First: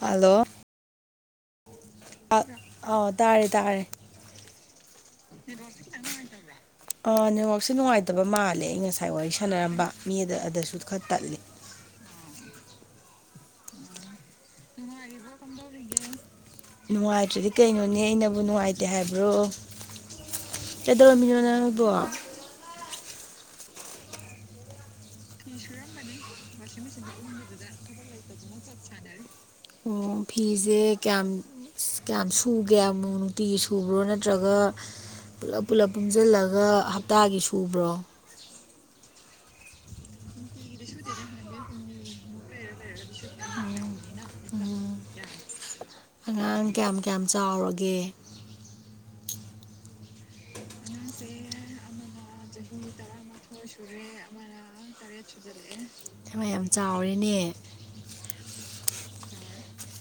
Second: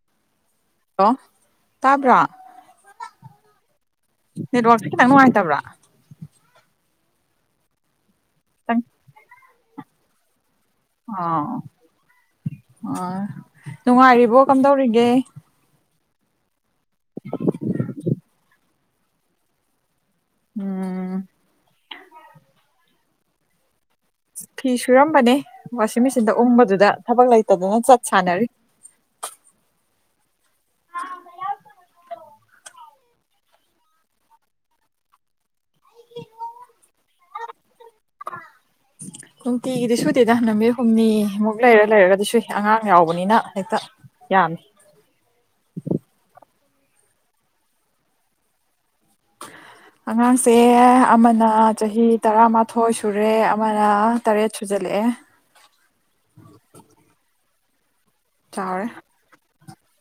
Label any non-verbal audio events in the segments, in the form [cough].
hello hello ꯇꯥꯕ꯭ꯔꯥ ꯑꯥ ꯇꯥꯔꯦ ꯇꯥꯔꯦ ꯋꯥ ꯈꯤꯇꯪꯅꯨꯡꯉꯥꯏꯇꯕ꯭ꯔꯥ ꯅꯦꯠꯋꯥꯛꯁꯦ ꯅꯨꯡꯉꯥꯏꯇꯕ ꯃꯥꯜꯂꯦ ꯑꯩ ꯉꯁꯥꯏ ꯋꯥꯔꯤ ꯁꯥꯟꯅꯔꯝꯕ ꯃꯤꯗ ꯑꯗꯨꯁꯨ ꯈꯨꯠꯈꯔ ꯇꯠꯂꯤ ꯑ ꯅꯨꯡꯉꯥꯏꯔꯤꯕꯣ ꯀꯝꯗꯧꯔꯤꯒꯦ ꯅꯨꯡꯉꯥꯏꯇ꯭ꯔꯗꯤ ꯀꯩꯅꯣꯅꯦ ꯑꯩꯅꯕꯨ ꯅꯨꯡꯉꯥꯏꯇꯦ ꯍꯥꯏꯕ꯭ꯔꯣ ꯎꯝ ꯑꯗꯃꯤꯔꯕ ꯐꯤ ꯁꯨꯔꯝꯕꯅꯦ ꯋꯥꯁꯤꯡ ꯃꯦꯆꯤꯟꯗ ꯎꯕꯗꯨꯗ ꯊꯕꯛ ꯂꯩꯇꯗꯅ ꯆꯠ ꯁꯥꯟꯅꯔꯤ [unintelligible] ꯑꯣ ꯐꯤꯁꯦ ꯀꯌꯥꯝ ꯀꯌꯥꯝ ꯁꯨꯒꯦꯨ ꯅꯨꯡꯇꯤꯒꯤ ꯁꯨꯕ꯭ꯔꯣ ꯅꯠꯇ꯭ꯔꯒ ꯄꯨꯂꯞ ꯄꯨꯂꯞ ꯄꯨꯟꯁꯤꯜꯂꯒ ꯍꯞꯇꯥꯒꯤ ꯁꯨꯕ꯭ꯔꯣ ꯎꯝ ꯅꯨꯡꯇꯤꯒꯤꯗꯤ ꯁꯨꯗꯦꯗ ꯅꯨꯃꯤꯠ ꯍꯨꯝꯅꯤꯃꯨꯛ ꯂꯩꯔ ꯂꯩꯔꯒꯗꯤ ꯁꯨꯏ ꯑꯉꯥꯡ ꯌꯥꯎꯕꯅꯤꯅ ꯍꯦꯛꯇ ꯌꯥ ꯑꯉꯥꯡ ꯀꯌꯥꯝ ꯀꯌꯥꯝ ꯆꯥꯎꯔꯒꯦ ꯑꯉꯥꯡꯁꯦ ꯑꯃꯅ ꯆꯍꯤ ꯇꯔꯥꯃꯥꯊꯣꯏ ꯁꯨꯔꯦ ꯑꯃꯅ ꯇꯔꯦꯠ ꯁꯨꯖꯜꯂꯛꯑꯦ ꯊꯃ ꯌꯥꯝ ꯆꯥꯎꯔꯤꯅꯦ ꯆꯥꯎꯥꯔꯦ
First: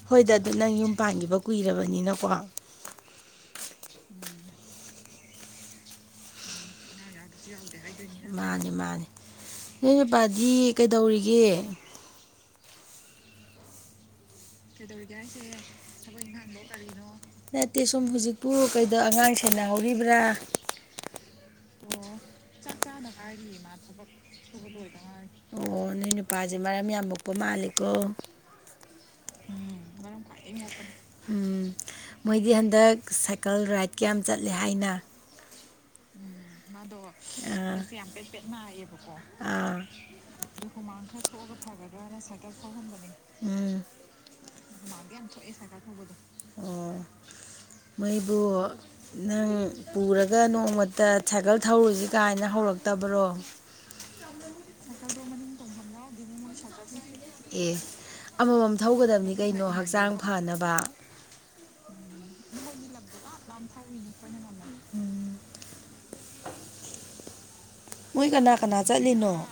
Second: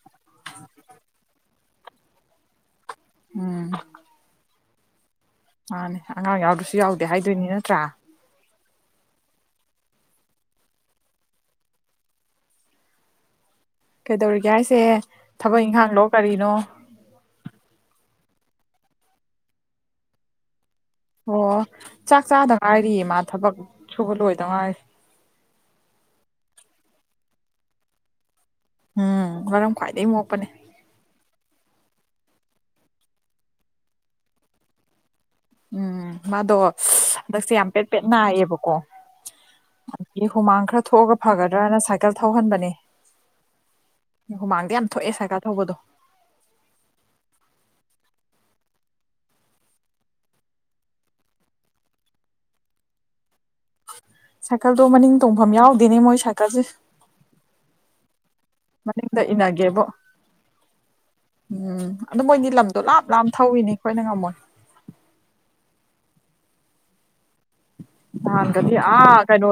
ꯍꯣꯏꯗ ꯑꯗꯨ ꯅꯪ ꯌꯨꯝ ꯄꯥꯟꯈꯤꯕ ꯀꯨꯏꯔꯕꯅꯤꯅꯀꯣ ꯎꯝ ꯃꯥꯅꯦ ꯑꯉꯥꯡ ꯌꯥꯎꯗꯁꯨ ꯌꯥꯎꯗꯦ ꯍꯥꯏꯗꯣꯏꯅꯤ ꯅꯠꯇ꯭ꯔꯥ ꯃꯥꯅꯦ ꯃꯥꯅꯦ ꯅꯣꯏ ꯅꯨꯄꯥꯗꯤ ꯀꯩꯗꯧꯔꯤꯒꯦ ꯀꯩꯗꯧꯔꯤꯒꯦ ꯍꯥꯏꯁꯦ ꯊꯕꯛ ꯏꯪꯈꯥꯡꯂꯣ ꯀꯔꯤꯅꯣ ꯇ ꯆꯨꯝ ꯏ ꯄꯨꯨ ꯀꯩꯗꯣ ꯑꯉꯥꯡ ꯁꯦꯟꯅꯍꯧꯔꯤꯕ꯭ꯔꯥ ꯑꯣ ꯆꯥꯛ ꯆꯥꯗ ꯉꯥꯏꯔꯤꯌꯦ ꯃꯥ ꯊꯕꯛ ꯁꯨꯕ ꯂꯣꯏꯗ ꯉꯥꯏꯔꯤ ꯑꯣ ꯅ ꯅꯨꯄꯥꯁꯦ ꯃꯔꯝꯌꯥꯝꯕꯨ ꯀ ꯃꯥꯂꯤꯀ ꯎꯝ ꯃꯔꯝ ꯈ꯭ꯋꯥꯏꯗꯒꯤ ꯃꯣꯛꯄꯅꯦ ꯎꯝ ꯃꯣꯏꯗꯤ ꯍꯟꯗꯛ ꯁꯥꯏꯀꯜ ꯔꯥꯏꯠ ꯀꯌꯥꯝ ꯆꯠꯂꯦ ꯍꯥꯏꯅ ꯎꯝ ꯎꯝ ꯃꯥꯗꯣ ꯍꯟꯗꯛꯁꯦ ꯌꯥꯝ ꯄꯦꯠ ꯄꯦꯠ ꯀꯌꯥꯝ ꯄꯦꯠꯄꯦꯠ ꯅꯥꯏꯌꯦꯕꯀꯣ ꯅꯥꯏꯌꯦꯕꯀꯣꯥꯡ ꯑꯗꯒꯤ ꯍꯨꯃꯥꯡ ꯈꯔ ꯊꯣꯛꯑꯒ ꯐꯒꯗ꯭ꯔꯅ ꯁꯥꯏꯀꯜ ꯊꯧꯍꯟꯕꯅꯤ ꯎꯝ ꯑꯣ ꯃꯩꯕꯨ ꯅꯪ ꯄꯨꯔꯒ ꯅꯣꯡꯃꯇ ꯁꯥꯏꯀꯜ ꯊꯧꯔꯨꯁꯤ ꯀꯥꯏꯅ ꯍꯧꯔꯛꯇꯕꯔꯣ ꯁꯥꯏꯀꯜꯗꯣ ꯃꯅꯤꯡ ꯇꯣꯡꯐꯝ ꯌꯥꯎꯗꯦꯅꯦ ꯃꯣꯏꯥꯏ ꯑꯦ ꯅꯣꯝ ꯃꯅꯤꯡꯗ ꯊꯧꯒꯗꯕꯅꯤ ꯀꯩꯅꯣ ꯏꯟꯅꯒꯦꯕꯣ ꯍꯛꯆꯥꯡ ꯐꯅꯕ ꯎꯝ ꯑꯗꯨ ꯃꯣꯏꯒꯤ ꯂꯝꯗꯣ ꯂꯥꯞ ꯂꯥꯞ ꯊꯧꯋꯅꯤ ꯑꯩꯈꯣꯏꯅ ꯉꯝꯃꯣꯏ ꯃꯣꯏ ꯀꯅꯥ ꯅꯍꯥꯟꯒꯗꯤ ꯀꯅꯥ ꯑꯥ ꯆꯠꯂꯤꯅꯣ ꯀꯩꯅꯣ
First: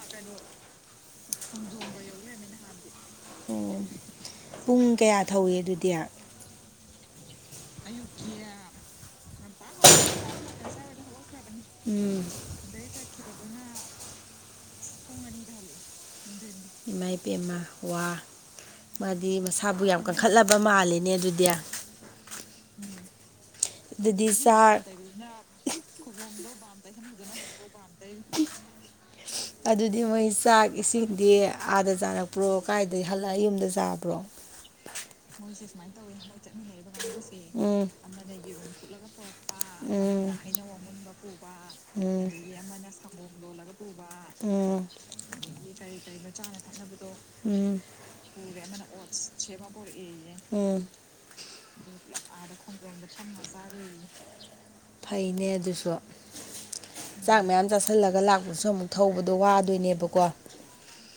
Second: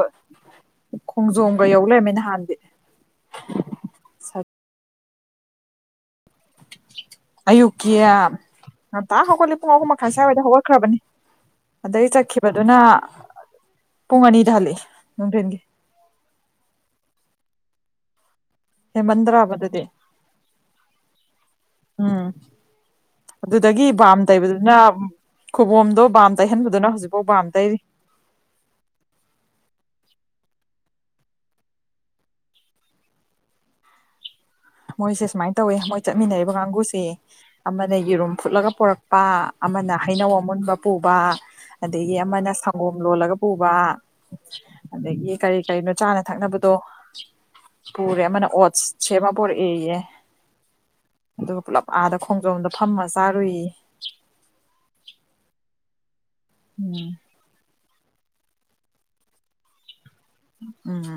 ꯈꯣꯡꯖꯣꯝꯒ ꯌꯧ ꯂꯩꯔꯝꯃꯦ ꯅꯍꯥꯟꯗꯤ ꯑꯣ ꯄꯨꯡ ꯀꯌꯥ ꯊꯧꯏꯦ ꯑꯗꯨꯗꯤ ꯑꯌꯨꯛꯀꯤ ꯍꯟꯇꯥ ꯍꯧꯒꯠꯂꯤ ꯄꯨꯡ ꯑꯍꯨꯝ ꯃꯈꯥꯏ ꯁ꯭ꯋꯥꯏꯋꯥꯏꯗ ꯍꯧꯒꯠꯈ꯭ꯔꯕꯅꯤ [inaudible] ꯑꯗꯩ ꯎꯝ ꯆꯠꯈꯤꯕꯗꯨꯅ ꯄꯨꯡ ꯑꯅꯤ ꯍꯥꯑꯣꯖꯤꯀꯇ ꯍꯜꯛꯏ ꯏꯃꯥ ꯏꯕꯦꯝꯃ ꯋꯥ ꯃꯥꯗꯤ ꯍꯦꯟꯃꯟꯗ꯭ꯔꯕ ꯃꯁꯥꯕꯨ ꯑꯗꯨꯗꯤ ꯌꯥꯝ ꯀꯟꯈꯠꯂꯕ ꯃꯥꯜꯂꯤꯅꯦ ꯑꯗꯨꯗꯤ ꯎꯝ [inaudible] ꯎꯝ ꯑꯗꯨꯗꯒꯤ ꯕꯥꯝ ꯇꯩꯕꯗꯨꯅ ꯈꯨꯕꯣꯝꯗꯣ ꯕꯥꯝ ꯇꯩꯍꯟꯕꯗꯨꯅ ꯍꯧꯖꯤꯛꯐꯥꯎ ꯄꯥꯝ ꯇꯩꯔꯤ ꯑꯗꯨꯗꯤ ꯃꯣꯏ ꯆꯥꯛ ꯏꯁꯤꯡꯗꯤ ꯑꯥꯗ ꯆꯥꯔꯛꯄ꯭ꯔꯣ ꯀꯥꯏꯗꯒꯤ ꯍꯜꯂꯛꯑ ꯌꯨꯝꯗ ꯆꯥꯕ꯭ꯔꯣ ꯃꯣꯏꯁꯦ ꯁꯨꯃꯥꯏꯅ ꯇꯧꯋꯦ ꯃꯣꯏ ꯆꯠꯃꯤꯟꯅꯔꯤꯕ ꯀꯥꯡꯒꯁꯦ ꯎꯝ ꯑꯃꯅ ꯌꯦꯔꯨꯝ ꯐꯨꯠꯂꯒ ꯄꯨꯣꯔꯛꯄ ꯑꯃꯅ ꯎꯝ ꯍꯩꯅꯧ ꯑꯃꯨꯟꯕ ꯄꯨꯕ ꯑꯗꯒꯤ ꯎꯝ ꯑꯃꯅ ꯁꯪꯒꯣꯝ ꯂꯣꯜꯂꯒ ꯄꯨꯕ ꯎꯝ ꯑꯗꯒꯤ ꯀꯔꯤ ꯀꯔꯤꯅꯣ ꯆꯥꯅ ꯊꯛꯅꯕꯗꯣ ꯎꯝ ꯄꯨꯔꯦ ꯑꯃꯅ ꯑꯣꯠ ꯁꯦꯝꯃ ꯄꯣꯔꯛꯑꯦꯌꯦ ꯎꯝ ꯑꯗꯨꯒ ꯄꯨꯂꯞ ꯑꯥꯗ ꯈꯣꯡꯖꯣꯝꯗ ꯐꯝꯃ ꯆꯥꯔꯨꯏ ꯐꯩꯅꯦ ꯑꯗꯨꯁꯨ ꯎꯝ ꯆꯥꯛ ꯃꯌꯥꯝ ꯆꯥꯁꯤꯜꯂꯒ ꯂꯥꯛꯄꯗꯨꯁꯨ ꯑꯃꯨꯛ ꯊꯧꯕꯗꯣ ꯋꯥꯗꯣꯏꯅꯦꯕꯀꯣ ꯎꯝ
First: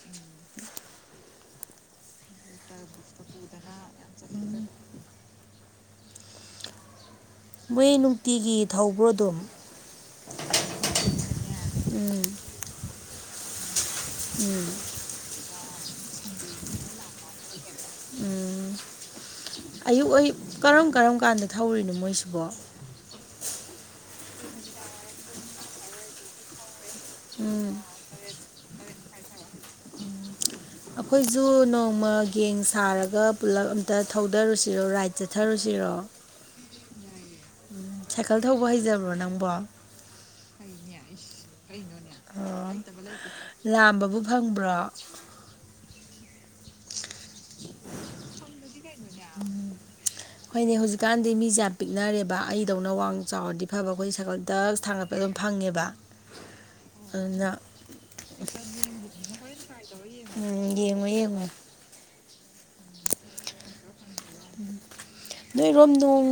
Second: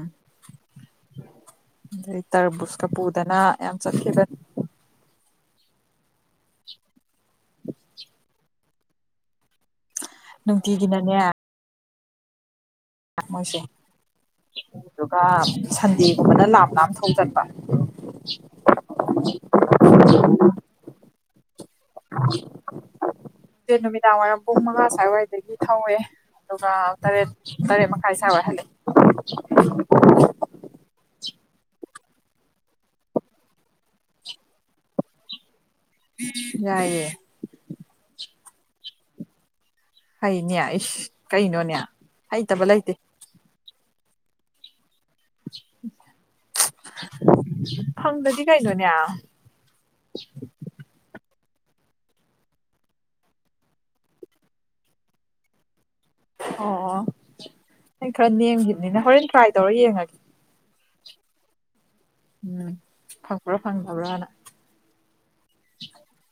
ꯇꯔꯕꯨꯁꯀ ꯄꯨꯗꯅ ꯌꯥꯝ ꯆꯠꯈꯤꯗꯅ ꯃꯣꯏ ꯅꯨꯡꯇꯤꯒꯤ ꯊꯧꯕ꯭ꯔꯣ ꯑꯗꯨ ꯅꯨꯡꯇꯤꯒꯤꯅꯅꯦ ꯎꯝ ꯃꯣꯏꯁꯦꯗꯨ ꯁꯟꯗꯦ [unintelligible] ꯂꯅꯥꯞ ꯅꯥꯞ ꯊꯣꯡ ꯆꯠꯄ ꯑꯌꯨꯛ ꯑꯌꯨꯛ ꯀꯔꯝ ꯀꯔꯝ ꯀꯥꯟꯗ ꯊꯧꯔꯤꯅꯣ ꯃꯣꯏꯁꯤꯕꯣ ꯍꯥꯑꯣꯔꯦꯟ ꯅꯨꯃꯤꯗꯥꯡ ꯃꯉꯥ ꯁꯨꯋꯥꯌꯗ ꯑꯗꯒꯤ ꯊꯧꯋꯦ ꯑꯗꯨꯒ ꯇꯔꯦꯠ ꯎꯝ ꯇꯔꯦꯠ ꯃꯈꯥꯏ ꯁꯥꯋꯦ ꯍꯂꯛ [inaudible] [inaudible] ꯑꯩꯈꯣꯏꯁꯨ ꯅꯣꯡꯃ ꯌꯦꯡ ꯁꯥꯔꯒ ꯄꯨꯜꯂꯞ ꯑꯝꯇ ꯊꯧꯗꯔꯨꯁꯤꯔꯣ ꯔꯥꯏꯠ ꯆꯠꯊꯔꯨꯁꯤꯔ ꯌꯥꯏꯌꯦ ꯁꯥꯏꯀꯜ ꯊꯧꯕ ꯍꯩꯖꯕ꯭ꯔꯣ ꯅꯪꯕꯣ ꯍꯩꯅꯦ ꯏꯁ ꯀꯩꯅꯣꯅꯦ ꯍꯩꯇꯕ ꯂꯩꯇꯦ ꯂꯥꯝꯕꯕꯨ ꯐꯪꯕ꯭ꯔꯣ [inaudible] [inaudible] ꯐꯪꯗꯗꯤ ꯀꯩꯅꯣꯅꯦ ꯑꯗꯩ ꯃꯤꯁꯦ ꯌꯥꯝ ꯄꯤꯛꯅꯔꯦꯕ ꯑꯩꯗꯧꯅ ꯋꯥ ꯆꯥꯎꯔꯗꯤ ꯐꯕ ꯑꯩꯈꯣꯏ ꯁꯥꯏꯀꯜꯗ ꯊꯥꯡꯒꯠꯄ ꯑꯗꯨꯝ ꯐꯪꯉꯦꯕ ꯑꯣ ꯑꯗꯨꯅ ꯑꯩ ꯈꯔꯥ ꯅꯦꯝꯈꯤꯕꯅꯤꯅ ꯍꯣꯔꯦꯟ ꯇ꯭ꯔꯥꯏ ꯇꯧꯔ ꯌꯦꯡꯉꯒꯦ ꯎꯝ ꯌꯦꯡꯉꯣ ꯌꯦꯡꯉꯣ ꯎꯝ ꯐꯪꯄ꯭ꯔꯣ ꯐꯪꯗꯕ꯭ꯔꯣꯅ ꯅꯣꯏꯔꯣꯝ ꯅꯣꯡ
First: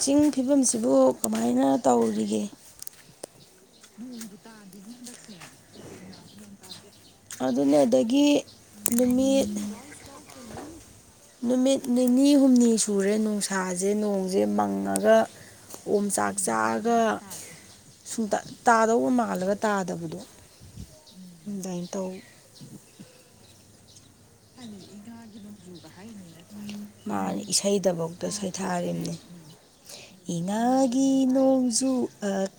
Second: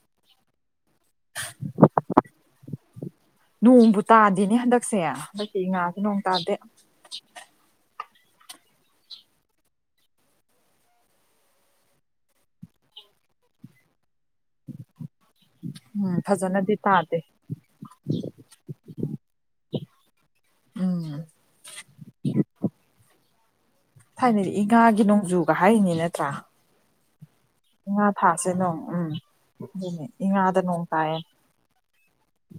ꯆꯤꯡ ꯐꯤꯕꯝꯁꯤꯕꯨ ꯀꯃꯥꯏꯅ ꯇꯧꯔꯤꯒꯦ ꯅꯣꯡꯕꯨ ꯇꯥꯗꯦꯅꯦ ꯍꯟꯗꯛꯁꯦ ꯍꯟꯗꯛꯀꯤ ꯉꯥꯁꯦ ꯅꯣꯡ ꯇꯥꯗꯦ ꯑꯗꯨꯅꯗꯒꯤ ꯅꯨꯃꯤꯠ ꯅꯨꯃꯤꯠ ꯅꯤꯅꯤ ꯍꯨꯝꯅꯤ ꯁꯨꯔꯦ ꯅꯨꯡꯁꯥꯁꯦ ꯅꯣꯡ ꯁꯦ ꯃꯪꯉꯒ ꯑꯣꯝ ꯎꯝ ꯆꯥꯛ ꯐꯖꯅꯗꯤ ꯆꯥꯑꯒ ꯇꯥꯗꯦ ꯁꯨꯝ ꯇꯥꯗꯧꯕ ꯃꯥꯜꯂꯒ ꯇꯥꯗꯕꯗꯣ ꯎꯝ ꯑꯗꯨꯗꯥꯏꯅ [inaudible] [inaudible] ꯊꯥꯏꯅꯗꯤ ꯏꯉꯥꯒꯤ ꯅꯣꯡꯖꯨꯒ ꯍꯥꯏꯔꯤꯅꯤ ꯅꯠꯇ꯭ꯔꯥ ꯃꯥꯅꯤ ꯏꯉꯥ ꯏꯁꯩꯗꯐꯧꯗ ꯊꯥꯁꯦ ꯅꯣꯡ ꯎꯝ ꯁꯩꯊꯥꯔꯤꯕꯝꯅꯤ ꯑꯗꯨꯅꯦ ꯏ ꯏꯉꯥꯗ ꯅꯣꯡ ꯉꯥꯒꯤ ꯇꯥꯏꯌꯦ ꯅꯣꯡꯖꯨ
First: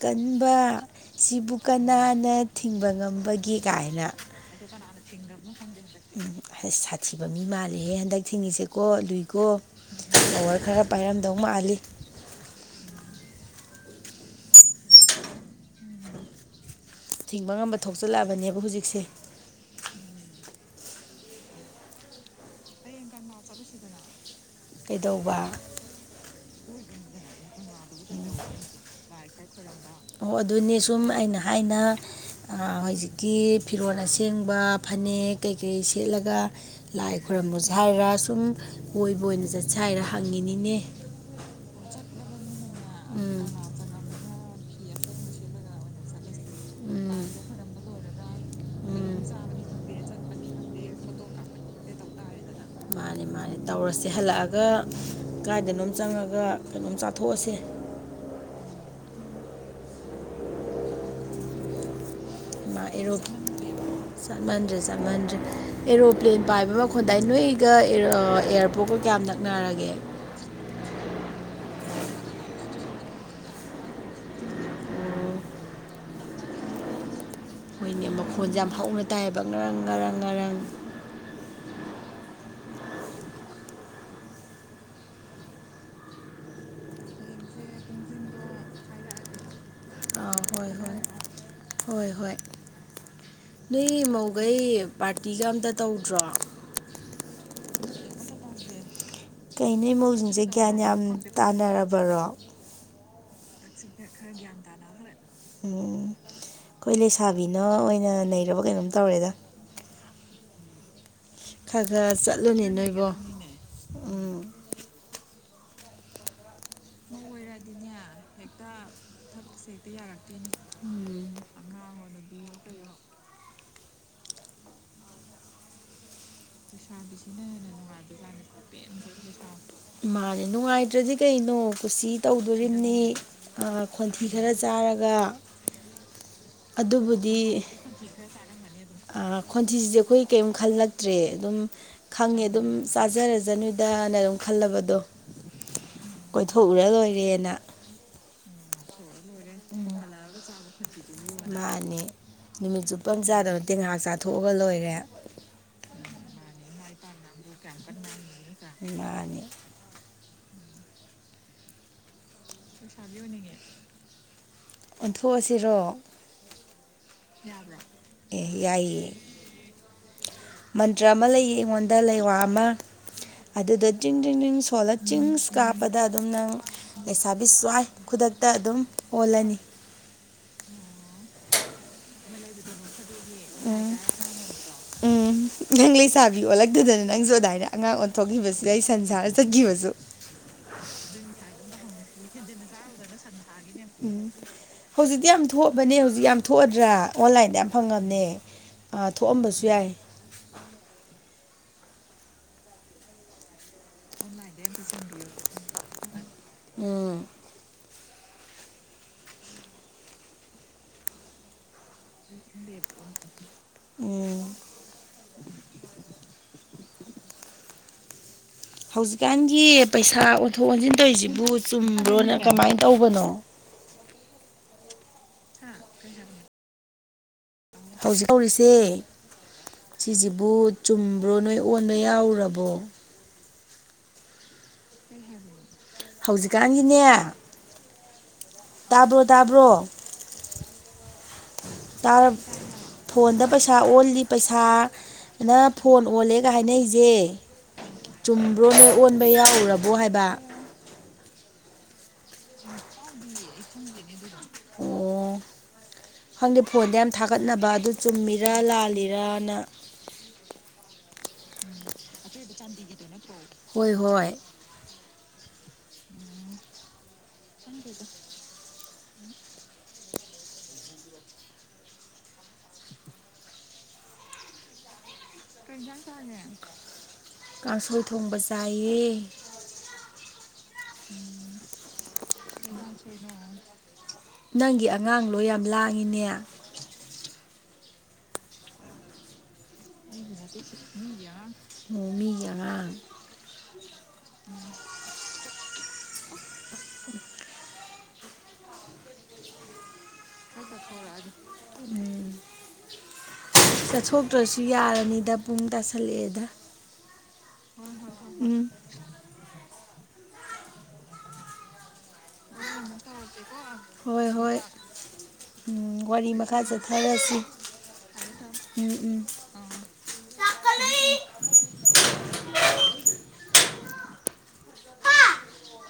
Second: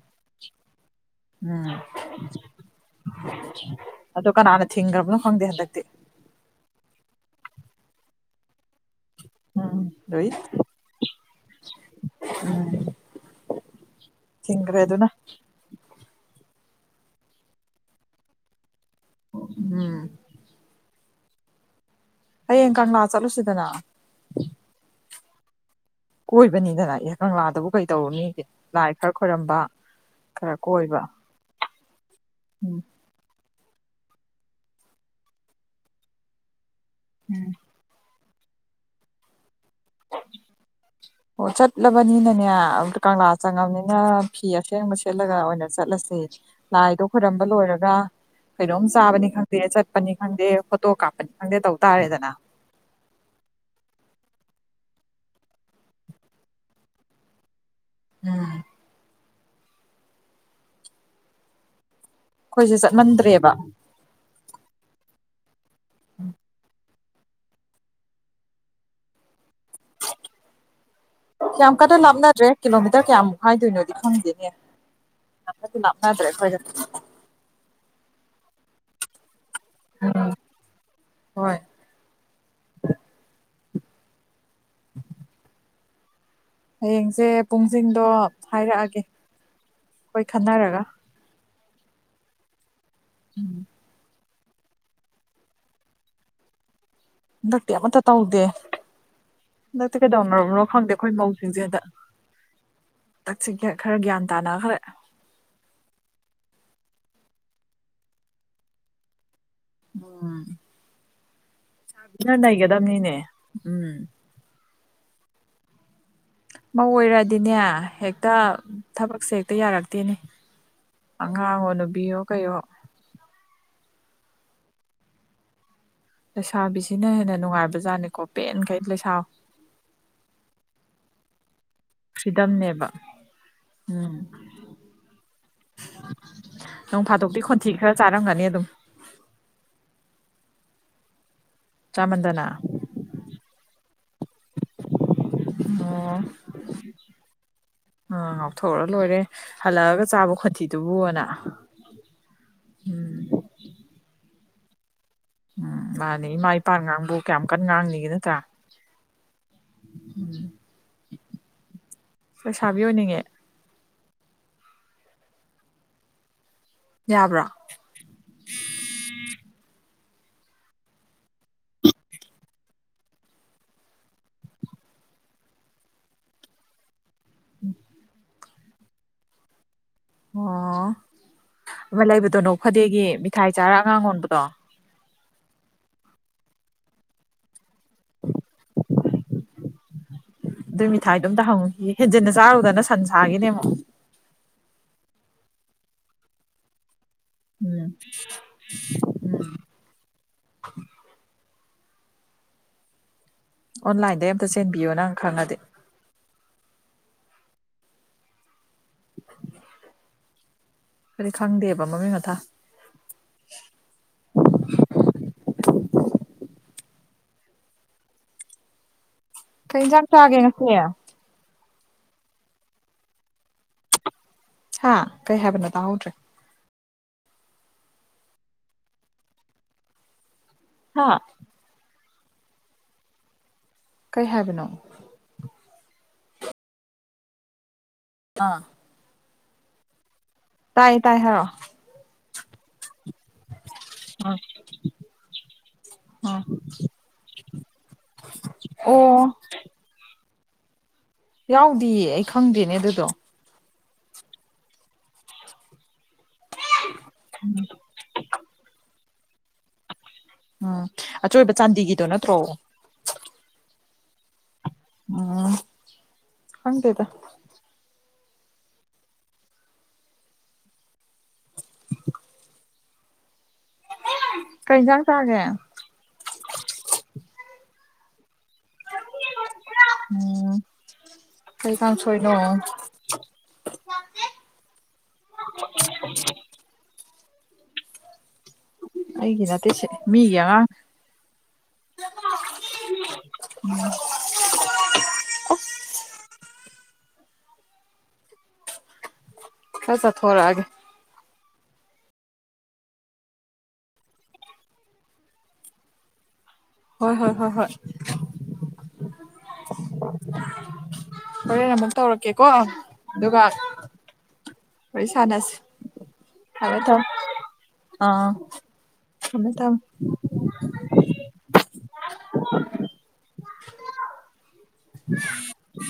ꯀꯟꯕ ꯁꯤꯕꯨ ꯎꯝ ꯀꯅꯥꯅ ꯊꯤꯡꯕ ꯉꯝꯕꯒꯦ ꯀꯥꯏꯅ ꯑꯗꯣ ꯀꯅꯥꯅ ꯊꯤꯡꯈ꯭ꯔꯕꯅꯣ ꯈꯪꯗꯦ ꯍꯟꯗꯛꯇꯤ ꯎꯝ ꯁꯥꯊꯤꯕ ꯃꯤ ꯃꯥꯜꯂꯦꯍꯦ ꯍꯟꯗꯛ ꯊꯤꯡꯉꯤꯁꯦ ꯀꯣ ꯂꯨꯏꯀꯣ ꯎꯝ ꯂꯣꯏ ꯄꯋꯥꯔ ꯈꯔ ꯄꯥꯏꯔꯝꯗꯧ ꯃꯥꯜꯂꯤ ꯊꯒ꯭ꯔꯦ ꯑꯗꯨꯅ ꯊꯤꯡꯕ ꯉꯝꯕ ꯊꯣꯛꯆꯜꯂꯛꯑꯕꯅꯦꯕ ꯍꯧꯖꯤꯛꯇ ꯎꯝ ꯍꯌꯦꯡ ꯀꯪꯂꯥ ꯆꯠꯂꯨꯁꯤꯗꯅ ꯀꯩꯗꯧꯕ ꯑꯣꯏꯕꯅꯤꯗꯅ ꯏꯍ ꯀꯪꯂꯥꯗꯕꯨ ꯀꯩ ꯇꯧꯔꯨꯅꯤꯒꯦ ꯂꯥꯏ ꯈꯔ ꯈꯣꯏꯔꯝꯕ ꯑꯣ ꯈꯔ ꯑꯗꯨꯅꯤ ꯀꯣꯏꯕ ꯁꯨꯝ ꯑꯩꯅ ꯍꯥꯏꯅ ꯎꯝ ꯑꯥ ꯍꯣꯏꯁꯦ ꯀꯀꯤ ꯐꯤꯔꯣꯜ ꯑꯁꯦꯡꯕ ꯐꯅꯦꯛ ꯀꯩꯀꯩ ꯁꯦꯠꯂꯒ ꯂꯥꯏ ꯎꯝ ꯈꯣꯏꯔꯝꯕꯁꯨ ꯍꯥꯏꯔ ꯁꯨꯝ ꯀꯣꯏꯕ ꯑꯣꯏꯅ ꯆꯠꯁꯦ ꯍꯥꯏꯔ ꯍꯪꯉꯤꯅꯤꯅꯦ ꯅꯤꯅꯦꯔꯀꯥꯥꯉ ꯎꯝ ꯐꯤ ꯑꯁꯦꯡꯕ ꯁꯦꯠꯂꯒ ꯑꯣꯏꯅ ꯆꯠꯂꯁꯤ ꯂꯥꯏꯗꯣ ꯎꯝ ꯈꯣꯏꯔꯝꯕ ꯂꯣꯏꯔꯒ ꯀꯩꯅꯣꯝ ꯆꯥꯕꯅꯤ ꯈꯪꯗꯦ ꯆꯠꯄꯅꯤ ꯈꯪꯗꯦ ꯐꯣꯇꯣ ꯀꯥꯞꯄꯅꯤ ꯈꯪꯗꯦ ꯇꯧ ꯇꯥꯔꯦꯗꯅ ꯃꯥꯅꯤ ꯃꯥꯅꯤ ꯇꯧꯔꯁꯦ ꯍꯜꯂꯛꯑꯒ ꯀꯥꯏꯗꯅꯣꯝ ꯆꯪꯉꯒ ꯀꯩꯅꯣꯝ ꯆꯥꯊꯣꯛꯑꯁꯦ ꯎꯝ ꯑꯩꯈꯣꯏꯁꯦ ꯆꯠꯃꯟꯗ꯭ꯔꯦꯕ ꯆꯠꯃꯟꯗ꯭ꯔꯦ ꯆꯠꯃꯟꯗ꯭ꯔꯦ ꯑꯦꯔꯣꯄ꯭ꯂꯦꯟ ꯄꯥꯏꯕ ꯍꯣꯟꯗꯥꯏ ꯅꯣꯏꯒ ꯑꯦꯌꯥꯔꯄꯣꯔꯠꯀ ꯀꯌꯥꯝ ꯅꯛꯅꯔꯒꯦ ꯀꯌꯥꯝ ꯀꯟꯅ ꯂꯥꯞꯅꯗ꯭ꯔꯦ ꯀꯤꯂꯣꯃꯤꯇꯔ ꯀꯌꯥꯃꯨꯛ ꯍꯥꯏꯗꯣꯏꯅꯣꯗꯤ ꯈꯪꯗꯦꯅꯦ ꯂꯞꯗꯤ ꯂꯥꯞꯅꯗ꯭ꯔꯦ ꯐꯣꯏ ꯍꯣꯏꯅꯦ ꯃꯈꯣꯟꯁꯦ ꯌꯥꯝ ꯍꯥꯎꯅ ꯇꯥꯏꯌꯦꯕ ꯉꯔꯥꯡ ꯉꯔꯪ ꯉꯔꯥꯡ ꯍꯣꯏ ꯎꯝ ꯍꯌꯦꯡꯁꯦ ꯄꯨꯡꯁꯤꯡꯗꯣ ꯍꯥꯏꯔꯛꯑꯒꯦ ꯑꯩꯈꯣꯏ ꯑꯥ ꯍꯣꯏ ꯈꯟꯅꯔꯒ ꯍꯣꯏ ꯍꯣꯏ ꯍꯣꯏ ꯅꯣꯏ ꯃꯧ ꯑꯩꯩ ꯄꯥꯔꯇꯤꯒ ꯑꯝꯇ ꯇꯧꯗ꯭ꯔꯣ ꯍꯟꯗꯛꯇꯤ ꯑꯃꯠꯇ ꯇꯧꯗꯦ ꯀꯩꯅꯣ ꯍꯟꯗꯛꯇꯤ ꯏꯃꯧꯁꯤꯡꯁꯦ ꯀꯩꯗꯧꯅꯝꯅꯣ ꯒ꯭ꯌꯥꯟ ꯈꯪꯗꯦ ꯌꯥꯝ ꯑꯩꯈꯣꯏ ꯃꯧꯁꯤꯡꯁꯦ ꯍꯗ ꯇꯥꯅꯔꯕꯔꯣ ꯇꯛꯆ ꯈꯔ ꯒ꯭ꯌꯥꯟ ꯇꯥꯅꯈ꯭ꯔ ꯎꯝ ꯑꯩꯈꯣꯏ ꯂꯩꯁꯥꯕꯤꯅ ꯑꯣꯏꯅ ꯅꯔꯕ ꯀꯩꯅꯣꯝ ꯇꯧꯔꯦꯗ ꯑꯣꯝ ꯈꯔ ꯈꯔ ꯅ ꯆꯠꯂꯨꯅꯦ ꯅꯩꯒꯗꯕꯅꯤꯅꯦ ꯅꯣꯏꯕꯣ ꯎꯝ ꯃꯧ ꯑꯣꯏꯔꯗꯤꯅꯦ ꯍꯦꯛꯇ ꯊꯕꯛꯁꯦ ꯍꯦꯛꯇ ꯛꯇ ꯌꯥꯔꯛꯇꯦꯅꯦ ꯑꯉꯥꯡꯉꯣ ꯅꯨꯕꯤꯌꯣ ꯀꯩꯌꯣ ꯂꯩꯁꯥꯕꯤꯁꯤꯅ ꯍꯦꯟꯅ ꯅꯨꯡꯉꯥꯏꯕꯖꯥꯠꯅꯤꯀꯣ ꯄꯦꯟꯈꯩ ꯂꯩꯁꯥ ꯃꯥꯅꯦ ꯅꯨꯡꯉꯥꯏꯇ꯭ꯔꯗꯤ ꯀꯩꯅꯣ ꯀꯁꯤ ꯐ꯭ꯔꯤꯗꯝꯅꯦꯕ ꯇꯧꯗꯣꯝꯅꯤ ꯎꯝ ꯈꯣꯟꯊꯤ ꯈꯔ ꯆꯥꯔꯒ ꯅꯣꯡ ꯑꯗꯨꯕꯨꯗꯤ ꯐꯥꯗꯣꯛꯇꯤ ꯈꯣꯟꯊꯤ ꯈꯔ ꯆꯥꯔꯝꯒꯅꯤ ꯑꯗꯨꯝ ꯈꯣꯟꯊꯤꯗꯤꯦ ꯑꯩꯈꯣꯏ ꯀꯔꯤꯝ ꯈꯜꯂꯛꯇ꯭ꯔꯦ ꯑꯗꯨꯝ ꯈꯪꯉꯦ ꯆꯥꯃꯟꯗꯅ ꯑꯗꯨꯝ ꯆꯥꯖꯔꯖ ꯅꯣꯏꯗꯅ ꯑꯗꯨꯝ ꯈꯜꯂꯕꯗꯣ ꯑꯣ ꯀꯣꯏꯊꯣꯛꯎꯔ ꯂꯣꯏꯔꯦꯅ ꯊꯣꯛꯔ ꯂꯣꯏꯔꯦ ꯍꯜꯂꯛꯑꯒ ꯆꯥꯕ ꯈꯣꯟꯊꯤꯗꯨꯕꯨꯅ ꯃꯥꯅꯦ ꯅꯨꯃꯤꯠ ꯆꯨꯞ ꯄꯝ ꯆꯥꯗꯕ ꯇꯦꯡꯍꯥꯛ ꯆꯥꯊꯣꯛꯑꯒ ꯂꯣꯏꯔꯦ ꯀꯝ ꯀꯅ ꯉꯥꯡꯅꯤꯒꯦꯅ ꯇ ꯃꯥꯅꯦ ꯂꯩꯁꯥꯕꯤ ꯑꯣꯏꯅꯤꯡꯉꯦ ꯑꯣꯟꯊꯣꯛꯑꯁꯤꯔꯣ ꯌꯥꯕ꯭ꯔꯣ ꯑꯦ ꯌꯥꯏ ꯃꯟꯇ꯭ꯔ ꯑꯃ ꯂꯩꯌꯦ ꯑꯩꯉꯣꯟꯗ ꯂꯩꯋꯥ ꯑꯃ ꯑꯗꯨꯗ ꯆꯤꯡ ꯆꯤꯡ ꯆꯤꯡ ꯁꯣꯂꯠ ꯆꯤꯡꯁ ꯀꯥꯞꯄꯗ ꯑꯗꯨꯝ ꯅꯪ ꯄꯩꯁꯥ ꯕꯤꯁ꯭ꯋꯥꯏ ꯈꯨꯗꯛꯇ ꯑꯗꯨꯝ ꯑꯣꯜꯂꯅꯤ ꯑꯣ ꯑꯩꯣꯏ ꯂꯩꯕꯗꯣꯅꯣ ꯐꯗꯤꯦꯛꯒꯤ ꯃꯤꯊꯥꯏ ꯆꯥꯔ ꯑꯉꯥꯡ ꯌꯣꯟꯕꯗꯣ ꯎꯝ ꯅꯪ ꯂꯩꯁꯥꯕꯤ ꯑꯣꯜꯂꯛꯇꯗꯅ ꯅꯪꯁꯨ ꯑꯗꯨꯃꯏꯗ ꯑꯉꯥꯡ ꯑꯣꯟꯊꯣꯛꯈꯤꯕꯁꯤꯗ ꯑꯩ ꯁꯟꯁꯥꯔ ꯆꯠꯈꯤꯕꯁꯨ ꯑꯗꯨꯏ ꯃꯤꯊꯥꯏꯗꯣꯝ ꯇꯥ ꯍꯪꯉꯨꯈꯤ ꯍꯦꯟꯖꯤꯟꯅ ꯆꯥꯔꯨꯗꯅ ꯁꯟ ꯁꯥꯈꯤꯅꯦꯛ ꯍꯧꯖꯤꯛꯇꯤ ꯌꯥꯝ ꯊꯣꯛꯑꯕꯅꯦ ꯍꯧꯖꯤꯛ ꯌꯥꯝ ꯊꯣꯛꯑꯗ꯭ꯔꯥ ꯑꯣꯟꯂꯥꯏꯟꯗ ꯌꯥꯝ ꯎꯝ ꯐꯪꯉꯕꯅꯦ ꯊꯣꯛꯑꯝꯕꯁꯨ ꯌꯥꯏ ꯑꯣꯟꯂꯥꯏꯟꯗꯩ ꯑ ꯑꯃꯇ ꯆꯦꯟꯕꯤꯌꯣ ꯅꯪ ꯈꯪꯉꯗꯤ ꯎꯝ [unintelligible] ꯀꯔꯤ ꯈꯪꯗꯦꯕ ꯃꯃꯤꯡ ꯃꯊꯥ ꯎꯝ ꯍꯧꯖꯤꯛꯀꯥꯟꯒꯤ ꯀꯩ ꯏꯟꯖꯥꯡ ꯄꯩꯁꯥ ꯆꯥꯒꯦ ꯉꯁꯤ ꯑꯣꯟꯊꯣꯛ ꯑꯣꯟꯁꯤꯟ ꯇꯧꯔꯤꯁꯤꯕꯨ ꯆꯨꯝꯕ꯭ꯔꯣꯅ ꯀꯃꯥꯏꯅ ꯇꯧꯕꯅꯣ ꯍꯥ ꯀꯩ ꯍꯥꯏꯕꯅ ꯇꯥꯍꯧꯗ꯭ꯔꯦ ꯍꯧꯖꯤꯛ ꯍꯧꯔꯤꯁꯦ ꯁꯤꯁꯤꯕꯨ ꯍꯥ ꯆꯨꯝꯕ꯭ꯔꯣ ꯅꯣꯏ ꯑꯣꯟ ꯃ ꯌꯥꯎꯔꯕꯣ ꯀꯩ ꯍꯥꯏꯕꯅꯣ ꯍꯧꯖꯤꯛꯀꯥꯟꯒꯤꯅꯦ ꯑꯥ ꯇꯥꯕ꯭ꯔꯣ ꯇꯥꯕ꯭ꯔꯣ ꯇꯥꯏ ꯇꯥꯏ ꯍꯥꯏꯔꯣ ꯇꯔꯞ ꯐꯣꯟꯗ ꯄꯩꯁꯥ ꯑꯣꯜꯂꯤ ꯄꯩꯁꯥꯅ ꯐꯣꯟ ꯑꯥ ꯑꯥ ꯑꯣꯜꯂꯦꯒ ꯍꯥꯏꯅꯩꯁꯦ ꯆꯨꯝꯕ꯭ꯔꯣꯅꯦ ꯑꯣ ꯑꯣꯟꯕ ꯌꯥꯎꯔꯨꯔꯥꯕꯣ ꯍꯥꯏꯕ ꯌꯥꯎꯗꯤꯌꯦ ꯑꯩ ꯈꯪꯗꯦꯅꯦ ꯑꯗꯨꯗꯣ ꯑꯣ ꯈꯪꯗꯦ ꯐꯣꯟꯗ ꯌꯥꯝ ꯊꯥꯒꯠꯅꯕ ꯑꯗꯨ ꯆꯨꯝꯃꯤꯔꯥ ꯂꯥꯜꯂꯤ ꯔꯥꯅ ꯎꯝ ꯑꯆꯣꯏꯕ ꯆꯥꯟꯗꯤꯒꯤꯗꯣ ꯅꯠꯇ꯭ꯔꯣ ꯍꯣꯏ ꯍꯣꯏ ꯎꯝ ꯈꯡꯇꯦꯗ [inaudible] ꯀꯩ ꯍꯤꯟꯖꯥꯡ ꯀꯥꯡꯁꯣꯏ ꯊꯣꯡꯕ ꯆꯥꯏꯌꯦ ꯎꯝ ꯀꯩꯀꯥꯡ ꯁꯣꯏꯅꯣ ꯅꯪꯒꯤ ꯑꯉꯥꯡ ꯂꯣꯏ ꯌꯥꯝ ꯂꯥꯡꯉꯤꯅꯦ ꯑꯩꯒꯤꯔ ꯃꯤꯌꯥ [inaudible] ꯈꯔꯥ ꯆꯠ ꯊ ꯎꯝ ꯆꯠꯊꯣꯛꯇ꯭ꯔꯁꯨ ꯌꯥꯔꯅꯤꯗ ꯄꯨꯡ ꯇꯥꯁꯜꯂꯛꯑꯦꯗ ꯍꯣꯏ ꯍꯣꯏ ꯍꯣꯏ ꯍꯣꯏ ꯎꯝ ꯍꯣꯔꯦꯟ ꯑꯃꯛ ꯇꯔꯛ ꯀꯦꯀꯣ ꯑꯗꯨꯒ ꯍꯣꯏ ꯍꯣꯏ ꯋꯥꯔꯤ ꯁꯥꯟꯅꯁꯤ ꯎꯝ ꯋꯥꯔꯤ ꯃꯈꯥ ꯐꯔꯦ ꯊꯝ ꯆꯠꯊꯔꯁꯤ ꯑꯥ ꯎꯝ ꯎꯝ ꯊꯃꯦ ꯊꯃꯦ [inaudible] [inaudible]